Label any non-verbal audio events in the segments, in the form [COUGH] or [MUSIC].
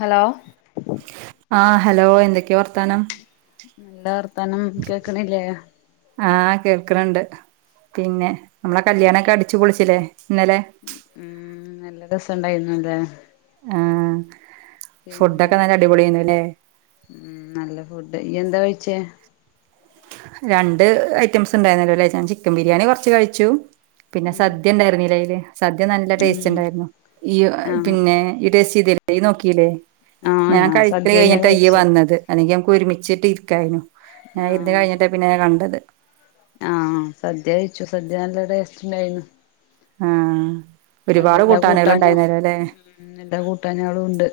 Hello ആഹ് hello എന്തെക്കെ വർത്താനം? നല്ല വർത്താനം. കേക്ണില്ലേ? ആഹ് കേൾക്ണ് ണ്ട്. പിന്നെ നമ്മളെ കല്യാണൊക്കെ അടിച്ച് പൊളിച്ചില്ലേ ഇന്നലെ. ഉം നല്ല രസംണ്ടായിരുന്നുല്ലേ. ആഹ് ഫുഡൊക്കെ നല്ല അടിപൊളിയേന്നു ല്ലേ. ഉം നല്ല ഫുഡ്. ഇയ്യെന്താ കഴിച്ചേ? രണ്ട് ഐറ്റംസ് ണ്ടായിന്നല്ലോല്ലേ. ഞാൻ ചിക്കൻ ബിരിയാണി കൊറ്ച്ച് കഴിച്ചു. പിന്നെ ഉം സദ്യ ണ്ടായിരുന്നില്ലെ അയ്ല്. സദ്യ നല്ല ടേസ്റ്റ് ഉം ണ്ടായിരുന്നു. ഇയ് ആഹ് പിന്നെ ഇയ്യ് ടേസ്റ്റെയ്തിലേ? യ് നോക്കില്ലേ. ആഹ് ഞാൻ കഴിക്കൽ സദ്യന്നെ കഴിഞ്ഞിട്ടാ ഇയ്യ് കഴിച്ചേ വന്നത് അല്ലെങ്കി നമക്ക് ഒരുമിച്ചിട്ട് ഇരിക്കായിനു. ആഹ് പിന്നെ കണ്ടത് ആഹ് സദ്യ കഴിച്ചു. സദ്യ നല്ല ടേസ്റ്റ്ണ്ടായിന്നു. ആഹ് നല്ല ഒരുപാട് എല്ലാ കൂട്ടാനുകൾ കൂട്ടാനും ഉണ്ടായിരുന്നല്ലോ അല്ലേ ഉം എല്ലാ കൂട്ടാനേളും ണ്ട്.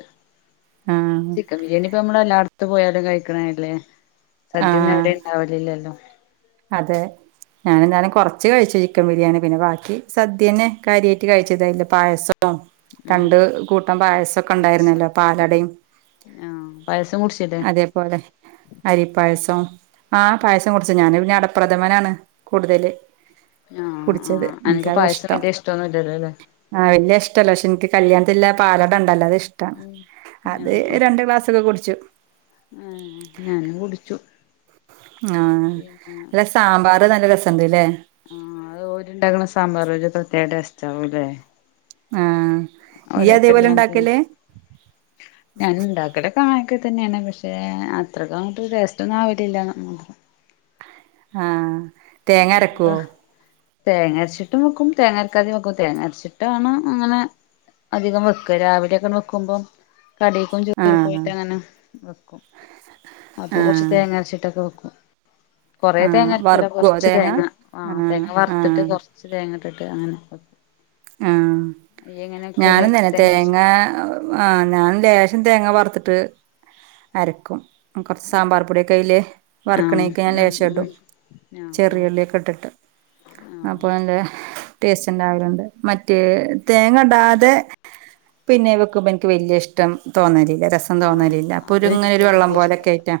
ആഹ് ചിക്കൻ ബിരിയാണി പ്പ നമ്മള് എല്ലാട്ത്ത്‌ പോയാലും കഴിക്ണതല്ലേ. സദ്യ ഒന്നും ആഹ് എവിടിം ഇണ്ടാവല് ല്ലല്ലോ. അതെ ഞാന് ഞാന് കൊറ്ച്ച് കഴിച്ചു ചിക്കൻ ബിരിയാണി പിന്നെ ബാക്കി സദ്യ തന്നെ കാര്യായ്ട്ട് കഴിച്ചത്. അയ്ലെ പായസം ആഹ് രണ്ട് കൂട്ടം പായസൊക്കെ പായസം ഇണ്ടായിരുന്നല്ലോ പാലടിം. ആഹ് പായസം കുട്ച്ചിലേ? അതേപോലെ അരിപ്പായസം ആഹ് പായസം കുട്ച്ച് ഞാന് പിന്ന ട പ്രഥമനാണ് കൂട്തല് ആഹ് കുട്ച്ചത്. ആഹ് അനക്ക് ഇൻക്കതാ പായസം ഇഷ്ടം. വലിയ ഇഷ്ടൊന്നുല്ലല്ലോ ല്ലേ ആഹ് വല്യ ഇഷ്ടല്ല പക്ഷെ ഇൻക്ക് കല്ല്യാൺത്തില്ലെ ആ പാലടണ്ടെല്ലോ അത് ഇഷ് ടാണ്. ഉം അത് രണ്ട് ഗ്ലാസ്സൊക്കെ കുട്ച്ചു. ഉം ഞാനും കുടിച്ചു ആഹ് പിന്നെ അല്ല സാമ്പാർ നല്ല രസണ്ട്ല്ലേ ആഹ് അത് ഓരിണ്ടാക്കണ സാമ്പാറ് ഒരു പ്രത്യേക ടേസ്റ്റാവുംല്ലേ ആഹ് ഇയ്യതേപോലെ കല്യാണത്തിന് ണ്ടാക്കല് ഞാൻ ഇണ്ടാക്കലൊക്കെ അങ്ങനൊക്കെ തന്നെയാണ് പക്ഷെ അത്രക്കങ്ങോട്ട് ടേസ്റ്റൊന്നും ആവലില്ലാന്ന് മാത്രം ആഹ് തേങ്ങ അരക്കുവോ ആഹ് തേങ്ങരച്ചിട്ടും വെക്കും തേങ്ങരക്കാതേം വെക്കും തേങ്ങാരച്ചിട്ടാണ് അങ്ങനെ അധികം വെക്ക രാവിലെയൊക്കെ വെക്കുമ്പോം കടിക്കും ചോറ്ക്കും ആഹ് ആയിട്ട് അങ്ങനെ വെക്കും അപ്പൊ കൊറച്ച് ആഹ് തേങ്ങ അരച്ചിട്ടൊക്കെ വെക്കും കൊറേ ആഹ് തേങ്ങ അരക്കൂല വറുക്കുവോ കൊറച് ച്ച് തേങ്ങ ആഹ് തേങ്ങ വറുത്തിട്ട് കുറച്ച് തേങ്ങട്ടിട്ട് അങ്ങനെ ആഹ് ഇയ്യ് എങ്ങനെ വെക്കല് ഞാനും തന്നെ തേങ്ങ തേങ്ങാ അരച്ചിട്ട് ആഹ് ഞാനും ലേശം തേങ്ങ വറുത്തിട്ട് അരക്കും കൊറച്ച് സാമ്പാർ പൊടിയൊക്കെ അയ്ല് ആഹ് വറക്കണേക്കെ ഞാൻ ഉം ലേശം ഉം ഇടും ആഹ് ചെറിയുള്ളിയൊക്കെ ഇട്ടിട്ട് ആഹ് അപ്പൊ ആഹ് അതിൻ്റെ ടേസ്റ്റ് ഇണ്ടാവലുണ്ട് മറ്റേ തേങ്ങടാതെ പിന്നെ വെക്കുമ്പോ എനിക്ക് വലിയ ഇഷ്ടം തോന്നലില്ല രസം ആഹ് തോന്നലില്ല അപ്പൊ അത് ഒരിങ്ങനെ ഒരു എനിക്കും വെള്ളം വല്യ പോലൊക്കെ ഇഷ്ടല്ല ആയിറ്റാ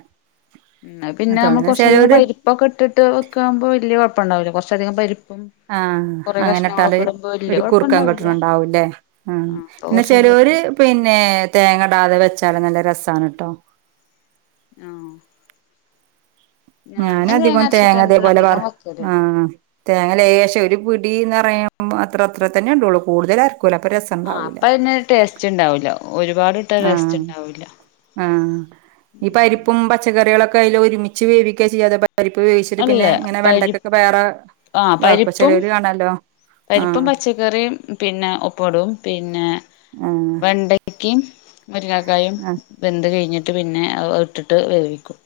ആ തോന്നല് ചെലോരു പ്പൊക്കെട്ടിട്ട് വെക്കുമ്പോ വലിയ കുഴപ്പംണ്ടാവില്ല കൊറച്ചധികം പരിപ്പും ആഹ് കൊറേ അങ്ങനെ ഇട്ടാല് കഷ്ണങ്ങളൊക്കെ ഇടുമ്പോ വല്യ ഒരു കുറുക്കം കുഴപ്പണ്ടാവൂല്ല കിട്ടണുണ്ടാവൂല്ലേ ആഹ് അപ്പൊ പിന്നെ കൊറച്ച് കൂർക്ക ചെലോരു പിന്നെ തേങ്ങ ഇടാതെ വെച്ചാല നല്ല രസാണ് ട്ടോ ആഹ് ഞാന് തേങ്ങ ഞാനധികോം അരച്ചിട്ടന്നെ തേങ്ങതേപോലെ വർ അധികം വെക്കല് ആഹ് തേങ്ങ ലേശം ഒരു പിടീന്ന് പറയുമ്പോ അത്രേ അത്ര തന്നെ ഉണ്ടാവ്ള്ളൂ കൂടുതലാർക്കൂല അപ്പൊ രസ് ആഹ് അപ്പൊ അതിന് ടേസ്റ്റ്ണ്ടാവൂല ഒരുപാടിട്ട ടേസ്റ്റ് ആഹ് ഇണ്ടാവൂല ആഹ് ഈ പരിപ്പും പച്ചക്കറികളൊക്കെ അതില് ഒരുമിച്ച് വേവിക്ക ചെയ്യാതെ പരിപ്പ് വേവിച്ചിട്ട് അല്ല പിന്നെ ഇങ്ങനെ പരി വെണ്ടക്കൊക്കെ വേറെ ആ ഇതാക്കും പരിപ്പും ചെലവര് കാണാല്ലോ പരിപ്പും ആഹ് പച്ച ക്കറീം പിന്നെ ഒപ്പവിടും പിന്നെ ആഹ് വെണ്ടക്കേം മുരിങ്ങാക്കായും ആഹ് വെന്ത് കഴിഞ്ഞിട്ട് പിന്നെ ഇട്ടിട്ട് വേവിക്കും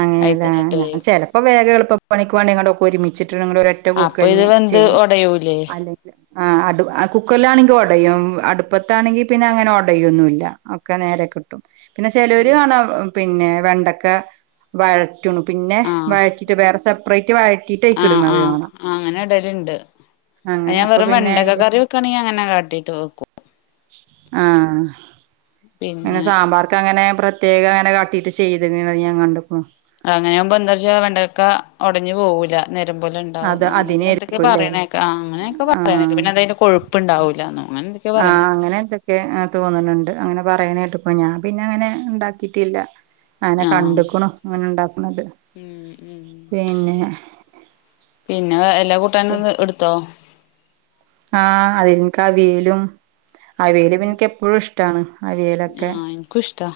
അങ്ങനെയാല്ലേ അയിത്തന്നെ ഇട്ട് ഞാൻ വേവിക്കും ചിലപ്പോ വേഗം എളുപ്പപണിക്കു വേണ്ടി ഇങ്ങടൊക്കെ ഒരുമിച്ചിട്ട് ഇങ്ങടൊരൊ റ്റ അപ്പൊ ഇത് വൂക്കലിന് വെന്ത് ചെയ്യും ഒടയൂലേ അല്ലെങ് ആഹ് അടു കുക്കറിലാണെങ്കി ഒടയും അടുപ്പത്താണെങ്കി പിന്നെ അങ്ങനെ ഒടയ്യൊന്നുവില്ല ഒക്കെ നേരെ കിട്ടും പിന്നെ ചെലോര് കാണും പിന്നെ വെണ്ടക്ക വഴറ്റണു പിന്നെ വഴറ്റിയിട്ട് വേറെ സെപ് ആഹ് ആഹ് ആഹ് അങ്ങനെ ഇടേലുണ്ട് അത് അങ്ങനെ ഞാൻ അപ്പൊ വെറും പിന്നെ വെണ്ടക്കക്കറി വെക്കാണെങ്കി അങ്ങനെ കാട്ടീട്ട് വെക്കും ആഹ് അങ്ങനെ പിന്നെ സാമ്പാർക്ക് അങ്ങനെ പ്ര പ്രത്യേക അങ്ങനെ കാട്ടിട്ട് ചെയ്തത് ഇങ്ങനെ ഞാൻ കണ്ടു ഫോ അങ്ങനെയാവുമ്പോ എന്താച്ചാ വെണ്ടക്കാ ഉടഞ്ഞു പോവൂല്ല നേരെ പോലെ ണ്ട് ഉണ്ടാവും അത് അങ്ങനൊക്കെന്തൊക്കെ അതിനായിരിക്കുംല്ലേ പറയണകേക്കാം ആഹ് അങ്ങനൊക്കെ പറയണെ ആ പിന്നെന്താ ത് കൊഴുപ്പുണ്ടാവൂല്ലാന്നോ അങ്ങനെന്തെ ആഹ് അങ്ങനെ എന്തൊ ക്കെ തോന്നുണുണ്ട് അങ്ങനെ പറയണ കേട്ടപ്പോൾ ഞാൻ പിന്നെ അങ്ങനെ ഉണ്ടാക്കിയിട്ടില്ല അങ്ങനെ ആഹ് കണ്ട്ക്കണു അങ്ങനെ ഉണ്ടാക്കുന്നത് ഉം ഉം പിന്നെ പിന്നെ ഏഹ് എല്ലാ കൂട്ടാനും എടുത്തോ ആഹ് അതിൻക്കവിയലും അവിയല് പിന്നെ ഇൻക്ക് എപ്പഴും ഇഷ്ട്ടാണ് അവിയലൊക്കെ ൻക്കുഷ്ട്ടാ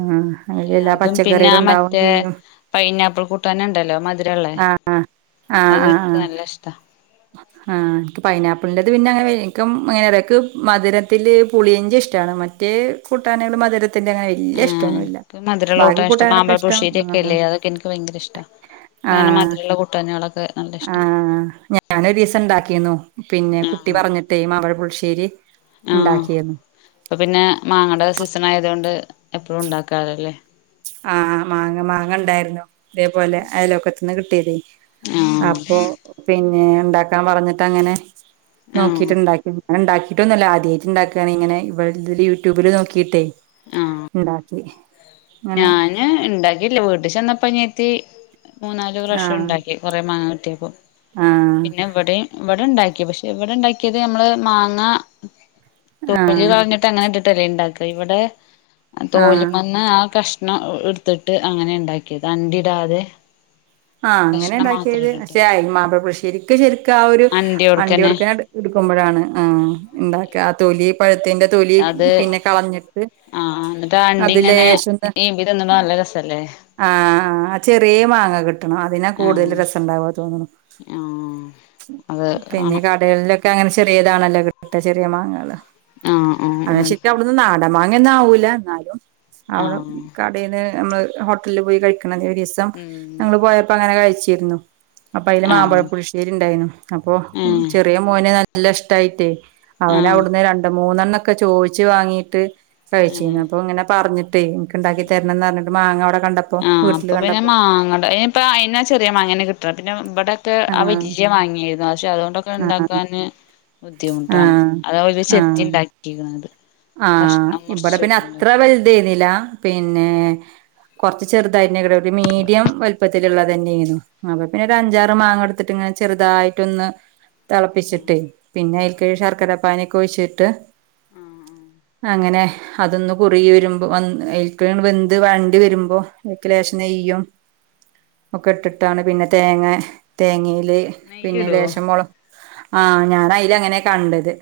ആഹ് അയില് എല്ലാ അതും പിന്നെ പച്ചക്കറികളും ആ ഉണ്ടാവും മറ്റേ ചെയ്യും പൈനാപ്പിൾ കൂട്ടാന്ണ്ടല്ലോ മധ്‌ രള്ള ആഹ് ആഹ് അതു ആഹ് ആഹ് ഇൻക്ക് ആഹ് നല്ല ഇഷ്ടാ ആഹ് ഇൻക്ക് പൈനാപ്പിള്ന്റെത് പിന്നെ അങ്ങനെ വെ ഇൻക്ക് അങ്ങനെ തെ ഇക്ക് മധുരത്തില് പുളിയഞ്ചി ഇഷ്ടാണ് മ മറ്റേ കൂട്ടാനേള് മധുരത്തിന്റെ അങ്ങനെ വല്ല്യ ആഹ് ഇഷ്ടൊന്നുല്ല. എനിക്ക് മധുരള്ള ബാക്കി കൂട്ടാൻ ഇഷ്ട കൂട്ടാന്കളൊക്കെ മാമ്പഴ ഇഷ്ടാണ് പുളിശ്ശേരിയൊക്കെ ആഹ് ഇല്ലേ അതൊക്കെ എനിക്ക് ഭയങ്കര ഇഷ്ടാ അങ്ങനെ ആഹ് മധുരള്ള കൂട്ടാനുകളൊക്കെ നല്ല ഇഷ്ടാ ആഹ് ഞാന് ഒരീസം ഇണ്ടാക്കിന്നു പിന്നെ കുട്ടി ആഹ് പറഞ്ഞി ട്ടെ മാമ്പഴ പുളിശ്ശേരി. ആഹ് ഇണ്ടാക്കിന്നു ഇപ്പ പിന്നെ മാങ്ങയുടെ സീസൺ ആയതു കൊണ്ട് എപ്പഴും ഉണ്ടാക്കാലല്ലേ. ആഹ് മാങ്ങ മാങ്ങ ഉണ്ടായിരുന്നു. ഇതേപോലെ അയലോക്കത്ത്ന്ന് കിട്ടിയതെയ് ആഹ് അപ്പൊ പിന്നെ ഇണ്ടാക്കാൻ പറഞ്ഞിട്ട് അങ്ങനെ ആഹ് നോക്കിയിട്ടുണ്ടാക്കി. അങ്ങന ഇണ്ടാക്കിയിട്ടൊന്നല്ല. ആദ്യായിട്ട് ഇണ്ടാക്കാണ് ഇങ്ങനെ ഇവി ഇതില്‌ യൂട്യൂബില് നോക്കിയിട്ടേ. ആഹ് ഇണ്ടാക്കി ഇങ്ങനെ ഞാന് ഇണ്ടാക്കിട്ടില്ല വീട്ടിൽ ചെന്നപ്പോ അനീയത്തി മൂന്നാല് പ്രാവശ്യം ആഹ് ഇണ്ടാക്കി. കൊറേ മാങ്ങ കിട്ടിയപ്പം ആഹ് പിന്നെ. ഇവിടീം ഇവടെ ഇണ്ടാക്കി പക്ഷെ ഇവിടെ ഇണ്ടാക്കിയത് നമ്മള് മാങ്ങ തൊലി ആഹ് കളഞ്ഞി അങ്ങനെ ഇട്ടിട്ടല്ലേ ഇണ്ടാക്ക ഇവിടെ ആഹ് തോല്മെന്ന് ആ കഷ്ണം ഇടുത്തിട്ട് അങ്ങനേ ഇണ്ടാക്കിയേത് അണ്ടി ഇടാതെ. ആഹ് അങ്ങനെ ഇണ്ടാക്കിയത്. ഇട്ടിട്ട് പക്ഷെ ആയെ മാമ്പഴ പുളിശ്ശേരിക്ക് ശരിക്ക് ആ ഒരു അണ്ടിയോട്ക്കന്നെ അണ്ടിയോടുക്കെനെണ്ട് എടുക്കുമ്പോഴാണ് ആഹ് ഇണ്ടാക്ക. ആ തൊലി പഴുത്തേന്റെ തൊലി അത് പിന്നെ കളഞ്ഞിട്ട്. ആഹ് ഇന്നട്ട് ആ അണ്ടി അത് ഇങ്ങനെ ലേശൊന്ന് ഈമ്പി തിന്നുമ്പൊ നല്ല രസല്ലേ. ആഹ് ആഹ് ആ ചെറിയ മാങ്ങ കിട്ടണം അതിനാ കൂടുതല് ആഹ് രസണ്ടാവാ തോന്ന്ണ് ആഹ് അത് പിന്നെ വേണം കടകളിലൊ ഒക്കെ അങ്ങനെ ചെറിയതാണല്ലോ കിട്ട ചെറിയ മാങ്ങകള് ആഹ് ആഹ് ആഹ്. ഇതൊന്നു നാടൻ മാങ്ങയൊന്നും ആവൂല്ല ഇന്നാലും ആഹ് ആഹ് അവ്ടെ ആഹ് ക പിന്നെ നമ്മള് ഹോട്ടലില് പോയി കഴിക്കണ ഒരു ദിവസം. ഉം പോയപ്പോ അങ്ങനെ കഴിച്ചിരുന്നു. അപ്പൊ അയില് മാമ്പഴ ആഹ് പുളിശ്ശേരി ഉണ്ടായിന്നു. അപ്പൊ ഏഹ് ചെറിയ മോന് നല്ല ഇഷ്ടായിട്ടേ അവന് ആഹ് അവിടുന്ന് രണ്ട് മൂന്നെണ്ണൊക്കെ ചോയിച്ചു വാങ്ങീട്ട്. ഏഹ് കഴിച്ചിന്ന് അപ്പൊ ഇങ്ങനെ പറഞ്ഞിട്ടെയ് ഇൻക്ക് ഇണ്ടാക്കി തരണന്ന് പറഞ്ഞിട്ട് മാങ്ങ അവിടെ കണ്ടപ്പോ വീട്ടില് കണ്ടപ്പോ. മാങ്ങേട ഏഹ് ഇപ്പം അ അയിനാ ചെറിയ മാങ്ങന്നെ കിട്ടണം. പിന്നെ ഇബടൊക്കെ ആ ആഹ് വല്ല്യ മാങ്ങയായിരുന്നു. പക്ഷേ അതുകൊണ്ടൊ ആഹ് ഉണ്ടാക്കാന് ബുദ്ധിമുട്ടാണ് ആഹ് അതവര് ചെത്തി ആഹ് ഇണ്ടാക്കിക്ക്ണത്. ആഹ് ഇവിടെ പിന്നെ അത്ര വൽത് ആയിര്ന്നില്ല. പിന്നേ കൊറച്ച് ചെറുതായിന്നെ ഞങ്ങടെ വീട്ടിൽ മീഡിയം വൽപ്പത്തില്ള്ളതന്നേന്നു. അപ്പൊ പിന്നെ ഒരു അഞ്ചാറ് മാങ്ങ എടുത്തിട്ട് ഇങ്ങ ചെറുതായിട്ട് ഒന്ന് തളപ്പിച്ചിട്ടെയ് പിന്നെ അതിൽക്ക് ശർക്കര പാനി ഒക്കെ ഒഴിച്ചിട്ട് ആഹ് ആഹ് അങ്ങനെ അതൊന്ന് കുറുകി വരുമ്പോ വന്ന് [UNINTELLIGIBLE] വെന്ത് വാണ്ടി വരുമ്പോ. അയിക്ക് ലേശം നെയ്യും ഒക്കെ ഇട്ടിട്ടാണ് പിന്നെ തേങ്ങ തേങ്ങീല് നെയ്യ് പിന്നെ ഇടോ ലേശം മൊള ആഹ് ഞാൻ അയിൽ അങ്ങനെ കണ്ടത്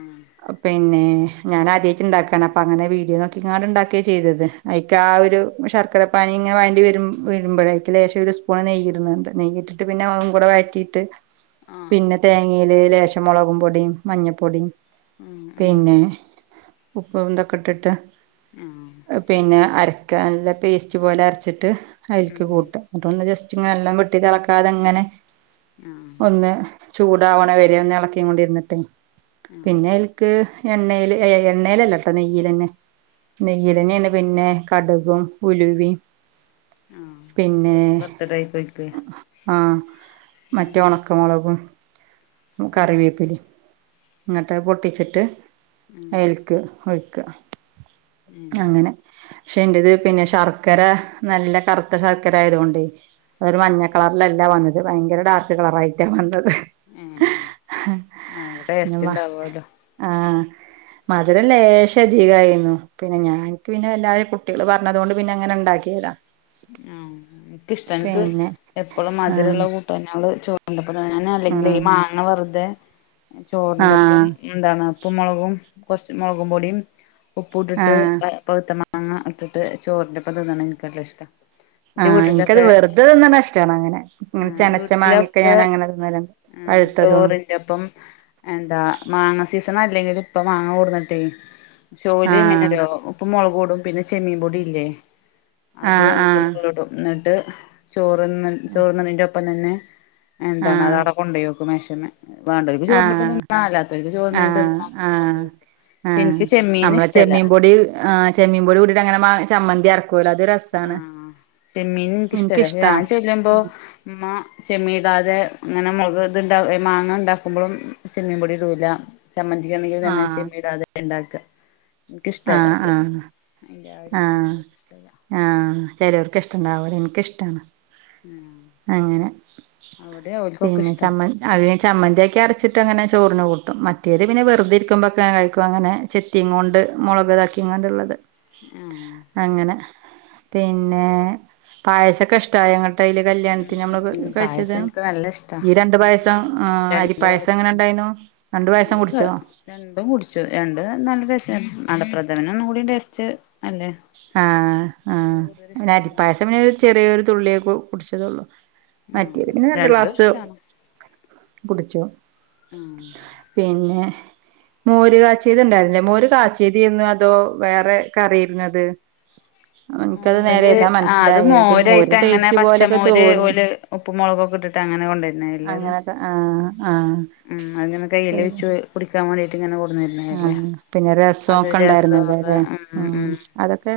ആഹ് അ പിന്നേ ഞാന് ആദ്യായിട്ട് ഇണ്ടാക്കാണ് അപ്പൊ അങ്ങനെ വീഡിയോ നോക്കിക്കാണ്ട് ഇണ്ടാക്കിയ ചെയ്തത് അയിക്ക് ആ ഒരു ശർക്കര പാനി ഇങ്ങനെ വയണ്ടി വരും വരുമ്പഴേ അയിക്ക് ലേശം ഒരു സ്പൂൺ നെയ്യ് ഇട്ണ്‌ണ്ട്. നെയ്യ് ഇട്ടിട്ട് പിന്നെ ഒന്നു കൂടെ വയറ്റിയിട്ട്. ആഹ് പിന്നെ തേങ്ങീല് ലേശം മൊളകും പൊടിം മഞ്ഞപ്പൊടിം ഉം ഉം പിന്നെ ഉപ്പും ഇതൊക്കെ ഇട്ടിട്ട്. ഉം. പിന്നെ അരയ്ക്കാൻ നല്ല പേസ്റ്റ് പോലെ അരച്ചിട്ട് ആഹ് അയിൽക്ക് ഉം കൂട്ട. എന്നിട്ടൊന്ന് ജസ്റ്റ് ഇങ്ങനെ എല്ലാം വെട്ടി തിളക്കാതെ ഇങ്ങനെ ആഹ് ഒന്ന് ചൂടാവണ വരെന്ന് ഇളക്കീം കൊണ്ട് ഇരുന്നിട്ടെ പിന്നെ ആഹ് അയിൽക്ക് എണ്ണേല് ഏഹ് എണ്ണേല് അല്ലട്ടോ നെയ്യിലന്നെ നെയ്യിലന്നെയാണ് മെയില് പിന്നെ കടുകും ഉലുവേം പിന്നെ. ആഹ് ബർത്ത്ഡേയ്ക്കൊയ്ക്ക് ആഹ് മറ്റേ ഉം ഒണക്ക മൊളകും കറിവേപ്പില. ഇങ്ങട്ട് പൊട്ടിച്ചിട്ട് ഉം അയിയിൽക്ക് ഒഴിക്ക. ഉം അങ്ങനെ പക്ഷെ എന്റത് പിന്നെ ശർക്കര നല്ല കറുത്ത ശർക്കര ആയത് കൊണ്ട് അതൊരു ഉം മഞ്ഞ കളർ ള് അല്ല വന്നത് ഭയങ്കര ഡാർക്ക് കളർയിറ്റാ വന്നത്. ഉം നല്ല പിന്നെ ടേസ്റ്റ് മ ഉണ്ടാവു അല്ലോ. ആഹ്. മധുരം ലേശം അധിക ആയിന്നു പിന്നെ ഞാക്ക് പിന്നെ വല്ലാതെ കുട്ടികള് പറഞ്ഞത് കൊണ്ട് പിന്നെ അങ്ങനെ ഉണ്ടാക്കി. ക്കിയത ഉം എനിക്കിഷ്ട്ട എൻക്ക് എപ്പോളും മതിര ആഹ് ഉള്ള കൂട്ടാനോള് ചോ കണ്ടപ്പം തന്നെ ഞാൻ അല്ലെങ്കിലെ ആഹ് മാങ്ങ വെറുതെ ചോറിന്റെ ഒപ്പം ആഹ് എന്താണ് ഉപ്പും മൊളകും കുറച്ച് മൊളകും പൊടിയും ഉപ്പ് ഇട്ടിട്ട് ആഹ് പവുത്ത മാങ്ങ ഇട്ടിട്ട് ചോറിൻ്റെ ഒപ്പം തിന്നണെ എനിക്ക് നല്ല ഇഷ്ട. ആഹ് ഇൻക്കത് വെർതെ തിന്നുണെ ഇഷ്ടാണ് അങ്ങനെ ആഹ് ചെനച്ച മാങ്ങയൊക്കെ വീട്ടിലൊക്കെ ഞാൻ അങ്ങനെ തിന്നലുണ്ട്. പഴുത്തതും. യപ്പം എന്താ മാങ്ങ സീസൺ അല്ലെങ്കില് ഇപ്പ മാങ്ങ കൊടുന്നിട്ടേ ചോലിയും പിന്നെ ആഹ് ഇതോ ഉപ്പും മുളകും ഇടും പിന്നെ ചെമ്മീൻ പൊടി ഇല്ലേ ആഹ് അതും ആഹ് എന്നിട്ട് ചോറ് തിന്ന് ചോറ് തിന്നുന്നതിന്റെ ഒപ്പം തന്നെ എന്താണ് ആഹ് അത് ആട കൊണ്ടോയി വെക്കും. ക്കും മേശമ്മേ വേണ്ടവര് ചോറിന്റെ ഒപ്പം ആഹ് തിന്ന അല്ലാത്തവക്ക് ചോർന്ന് കഴിഞ് ആഹ് തിന്ന. ആഹ് ആഹ് നമ്മള് ചെമ്മീൻ പൊടി ആഹ് ചെമ്മീൻ പൊടി കൂട്ടീട്ട് അങ്ങനെ മാ ചമ്മന്തി അരക്കുവല്ലോ അത് ഒരു രസാ ഉം ചെമ്മീൻ ഇൻക്ക് ഇഷ്ടല്ല എനിക്കിഷ്ടാ ഞാൻ ചെല്ലുമ്പോ ഉമ്മ ചെമ്മീൻ ഇടാതെ അങ്ങനെ മൊൾക് ഇത്ണ്ട ഈ മാങ്ങ ഉണ്ടാക്കുമ്പോഴും ചെമ്മീൻ പൊടി ഇടൂല. ചമ്മന്തിക്കാണെങ്കി തന്നെ ആഹ് ചെമ്മീടാതെ ഉണ്ടാക്ക എനിക്കിഷ്ടല്ല ആഹ് ചെമ്മീ ആഹ് അയിന്റെ ആഹ് ഒരു മണം ഇഷ്ടുല്ല. ആഹ് ചിലർക്ക് ഇഷ്ടണ്ടാവുല എനിക്കിഷ്ടാണ് ഉം. അങ്ങനെ പിന്നെ ഇഷ്ടാ ചമ്മന്തി അത് ചമ്മന്തി ആക്കി അരച്ചിട്ട് അങ്ങനെ ചോറിന് കൂട്ടും മറ്റേത് പിന്നെ വെറുതെ ഇരിക്കുമ്പോക്കെ കഴിക്കും അങ്ങനെ ചെത്തി ത്തിങ്ങോണ്ട് മുളക് താക്കിങ്ങോണ്ടിള്ളത്. ഏഹ്. അങ്ങനെ പിന്നെ പായസക്കെ ഇഷട്ടായോ ഇന്നിട്ട് അയില് കല്യാണത്തിന് നമ്മള് ഉം കഴിച്ചത് പായസം എനിക്ക് നല്ല ഇഷ്ടാ ഈ രണ്ട് പായസം ആഹ് രണ്ട് അരിപ്പായസം എങ്ങനെ പായസം ഉണ്ടായിരുന്നു? രണ്ടു പായസം നല്ല കുടിച്ചോ? രണ്ടും കുടിച്ചു രണ്ടും നല്ല ടേസ്റ്റ് അടപ്രഥമൻ ഒന്നും കൂടി ടെസ്റ്റ് അല്ലേ? ആഹ് ആഹ് കൂടുതൽ പിന്നെ ഇഷ്ടം അതാണ് അരിപ്പായസം പിന്നെ ഒരു ചെറിയൊരു തുള്ളിയെ കു കുടിച്ചതുള്ളു. ഉം മറ്റേത് പിന്നെ രണ്ട് രണ്ടും ഗ്ലാസ് ഇഷ്ടാണ് കുടിച്ചു. ഉം പിന്നെ മോര് കാചിയത് ഉണ്ടായിരുന്നില്ലേ മോര് കാചിയതായിരുന്നോ അതോ വേറെ കറിയിരുന്നത് എനിക്കത് നേരെ മോര് ഏതാ ആഹ് അത് മനസ്സിലായെ എനിക്കൊരു മോരിന്റെ മോരായിട്ടങ്ങനെ ടേസ്റ്റ് പോലെയൊക്കെ പച്ചമോര് തോന്നി ഓല് ഉപ്പ് മുളകൊക്കെ ഇട്ടിട്ട് അങ്ങനെ കൊണ്ടുവരുന്നല്ലേത് അങ്ങനൊക്കെ ആഹ് ആഹ് ഉം അങ്ങനെ കയ്യിൽ വച്ച് കുടിക്കാൻ വേണ്ടിട്ട് ഇങ്ങനെ കൊണ്ട്ന്നരുന്നതല്ലേ ആഹ് പിന്നെ അതും രസൊക്കെ രസും ഉണ്ടായിരുന്നല്ലോ അല്ലേ ഉം ഉം അതൊക്കെ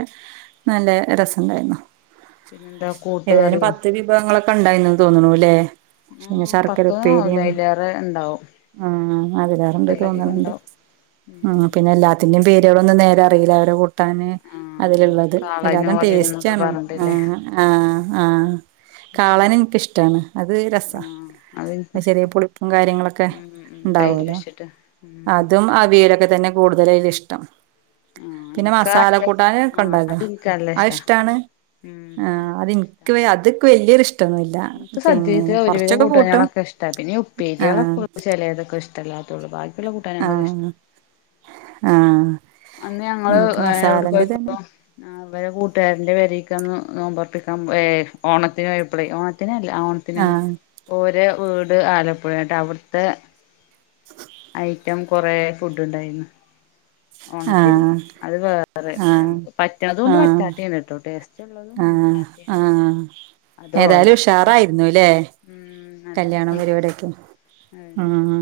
നല്ല രസം ഉണ്ടായിരുന്നു [UNINTELLIGIBLE] ഏതായാലും പത്ത് വിഭവങ്ങളൊക്കെ ഉണ്ടായിന്ന് തോന്ന്ണുല്ലേ ആ പിന്നെ ശർക്കര പത്ത് ആവില്ല ഉപ്പേരിയും അതിലേറെ ഉണ്ടാവും ആഹ് അതിലേറെണ്ട് പത്തിലധികം തോന്നണുണ്ട് ഉണ്ടാവും ഉം പിന്നെ എല്ലാത്തിന്റെയും പേരുകളൊന്നും നേരെ അറിയില്ല അവരെ- കുട്ടാന് ആ ആ അതിലുള്ളത് കാളന് എല്ലാതും ഓലന്നൊക്കെ ടേസ്റ്റ്ണ് പറഞ്ഞിട്ടില്ലേ ആഹ് ആഹ് ആഹ് കാളന് എനിക്കിഷ്ടമാണ് അത് രസാ- അതേത് ചെറിയ പുളിപ്പും കാര്യങ്ങളൊക്കെ തൈര് ഉണ്ടാവുമല്ലോ ഒഴിച്ചിട്ട് ഉം അതും ഇതൊക്കെ തന്നെ കൂടുതലായില് ഇഷ്ടം ആഹ് പിന്നെ ഇൻക്കാ മസാല മറ്റേ കൂട്ടാന്ക്കെ ആഹ് ഒണ്ടാല്ലൊ അത് ഇൻക്ക് നല്ല അത് ഇഷ്ടാ ഇഷ്ടാണ് ഉം ആഹ് അത് ആ അതെനിക്ക് അത് വലിയൊ ഇഷ്ടം എനിക്ക് സദ്യയില് ഒരുവിധം കൂട്ടും കൂട്ടാന്കളൊക്കെ ഇഷ്ടാ പിന്നെ ആ ഉപ്പേരികളൊക്കെ ചിലതൊക്കെ ഇഷ്ടം ഇല്ലാത്ത ഉള്ളൂ ബാക്കി ആഹ് ആഹ് അന്ന് ഞങ്ങള് എവിടെ പോയപ്പോ ആ ഇവലെ കൂട്ടുകാരന്റെ പെരിക്കന്ന് നോമ്പറപ്പിക്കാം ഓണത്തിന് പോയപ്ളെ ഓണത്തിനല്ല ഓ ത്തിന് ആ ഓരെ വീട് ആലപ്പുഴയാ എന്നിട്ട് അവിടുത്തെ [INAUDIBLE] ഐറ്റം കൊറെ ഫുഡ് ഉണ്ടായിന്ന് ആ ഓണത്തിന് അത് വേറെ ആ പക്ഷെ പറ്റണതുണ്ട് പറ്റാത്തെണ്ട്ട്ടൊ ടേസ്റ്റ് ഇള്ളതും ആഹ് ഇല്ലാത്തീണ്ട് ആഹ് അത് ഓലെ ഏതായാലും അവസ്ഥയായിരുന്നു ഉഷാറായിരുന്നുല്ലേ ഉം നല്ല കല്ല്യാണം രസണ്ടായിരുന്നു പരിപാടിയൊക്കെ ആഹ്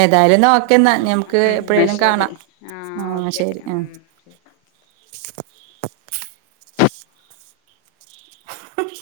ഏതായാലും ന്നാ ഓക്കെന്നാ പിന്നെ നമുക്ക് ഉം ന്നാ എപ്പഴേലും ശരി കാണാം ആഹ് ആ ഓക്കെ ശരി ആഹ് ഉം ശരി മ് ഹ്